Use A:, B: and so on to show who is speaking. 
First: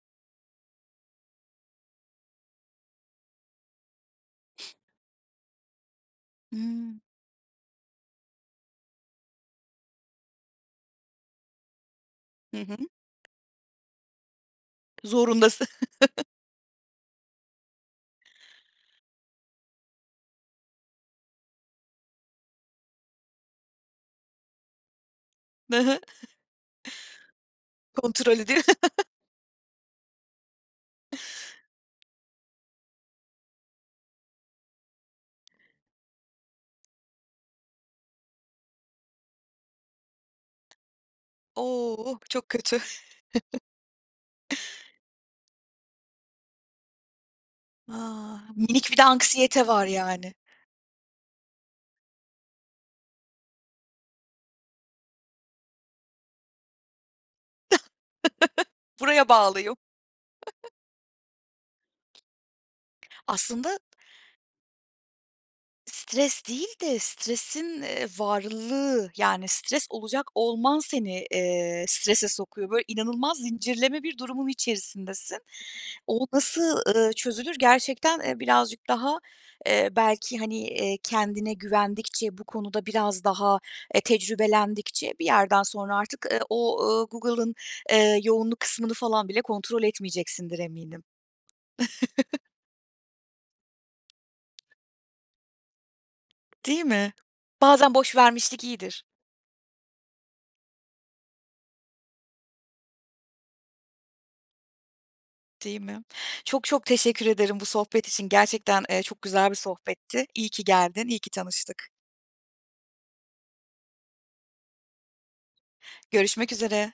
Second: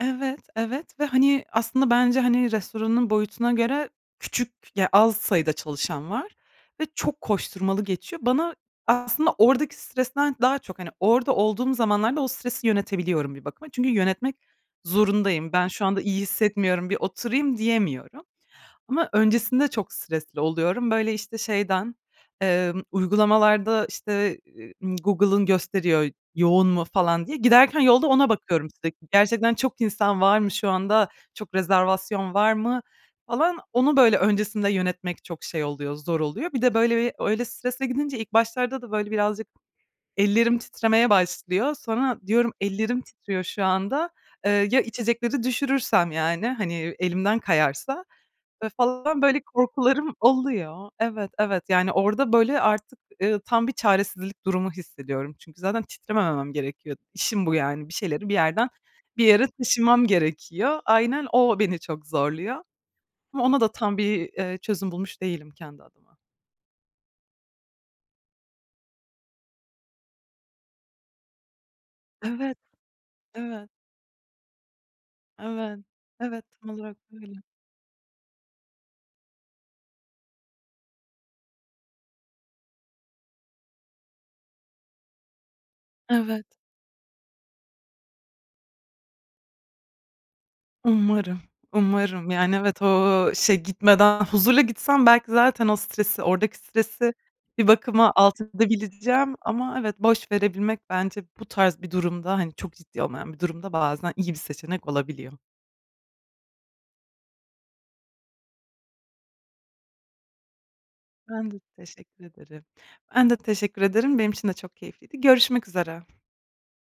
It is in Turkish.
A: Evet. Evet ve, hani, aslında bence, hani, restoranın boyutuna göre küçük. Ya, az sayıda çalışan var
B: I
A: ve
B: hı.
A: çok koşturmalı geçiyor. Bana aslında oradaki stresten daha çok Hani orada olduğum zamanlarda o
B: Hı
A: stresi
B: hı.
A: yönetebiliyorum bir bakıma. Çünkü yönetmek zorundayım.
B: Zorundas
A: Ben şu anda iyi hissetmiyorum, bir oturayım, diyemiyorum. Ama öncesinde çok stresli oluyorum. Böyle, işte, şeyden, emm, uygulamalarda, işte, ııı, Google'ın
B: I hı.
A: gösteriyor yoğun mu, falan diye. Giderken yolda ona
B: Kontrol ediyi
A: bakıyorum sürekli. Gerçekten çok insan var mı şu anda, çok rezervasyon var mı, falan. Onu, böyle, öncesinde yönetmek çok şey oluyor, zor oluyor. Bir de, böyle, bir öyle stresle gidince ilk başlarda da, böyle, birazcık ellerim titremeye
B: O,
A: başlıyor.
B: oh!
A: Sonra
B: Çok
A: diyorum,
B: kötü!
A: ellerim titriyor şu anda. Iıı, ya içecekleri düşürürsem, yani, hani, elimden kayarsa.
B: A,
A: Ve
B: minik bir de
A: falan, böyle,
B: anksiyete var,
A: korkularım
B: yani!
A: oluyor. Evet, evet. Yani, orada, böyle, artık, ııı, tam bir çaresizlik durumu hissediyorum. Çünkü zaten titrememem gerekiyor, işim bu, yani. Bir şeyleri bir yerden bir
B: Buraya
A: yere
B: bağlıyım.
A: taşımam gerekiyor. Aynen, o beni çok zorluyor. Ama ona
B: Aslında
A: da tam bir, eee, çözüm bulmuş değilim kendi adıma.
B: Stres değil de stresin, eee, varlığı yani stres olacak olman seni, eee, strese
A: Evet.
B: sokuyor. Böyle, inanılmaz
A: Evet.
B: zincirleme bir durumun içerisindesin.
A: Evet.
B: O
A: Evet, tam
B: nasıl,
A: olarak
B: ııı,
A: böyle.
B: çözülür gerçekten, eee, birazcık daha, eee, belki, hani, eee, kendine güvendikçe, bu konuda biraz daha e, tecrübelendikçe bir yerden sonra artık, ııı,
A: Evet.
B: o, ııı, Google'ın, eee, yoğunluk kısmını falan bile kontrol etmeyeceksindir, eminim.
A: Umarım, umarım, yani, evet, ooo, işe gitmeden, huzurla gitsem belki zaten o stresi, oradaki
B: Değil mi?
A: stresi bir
B: Bazen
A: bakıma
B: boş
A: alt
B: vermişlik iyidir.
A: edebileceğim. Ama evet, boşverebilmek bence bu tarz bir durumda, hani çok ciddi olmayan bir durumda. Bazen iyi bir seçenek olabiliyor.
B: Değil mi? Çok çok teşekkür ederim, bu sohbet için gerçekten, eee, çok güzel bir sohbetti. İyi ki geldin, iyi ki
A: Ben de
B: tanıştık.
A: teşekkür ederim Ben de teşekkür ederim. Benim için de çok keyifliydi. Görüşmek üzere.
B: Görüşmek üzere.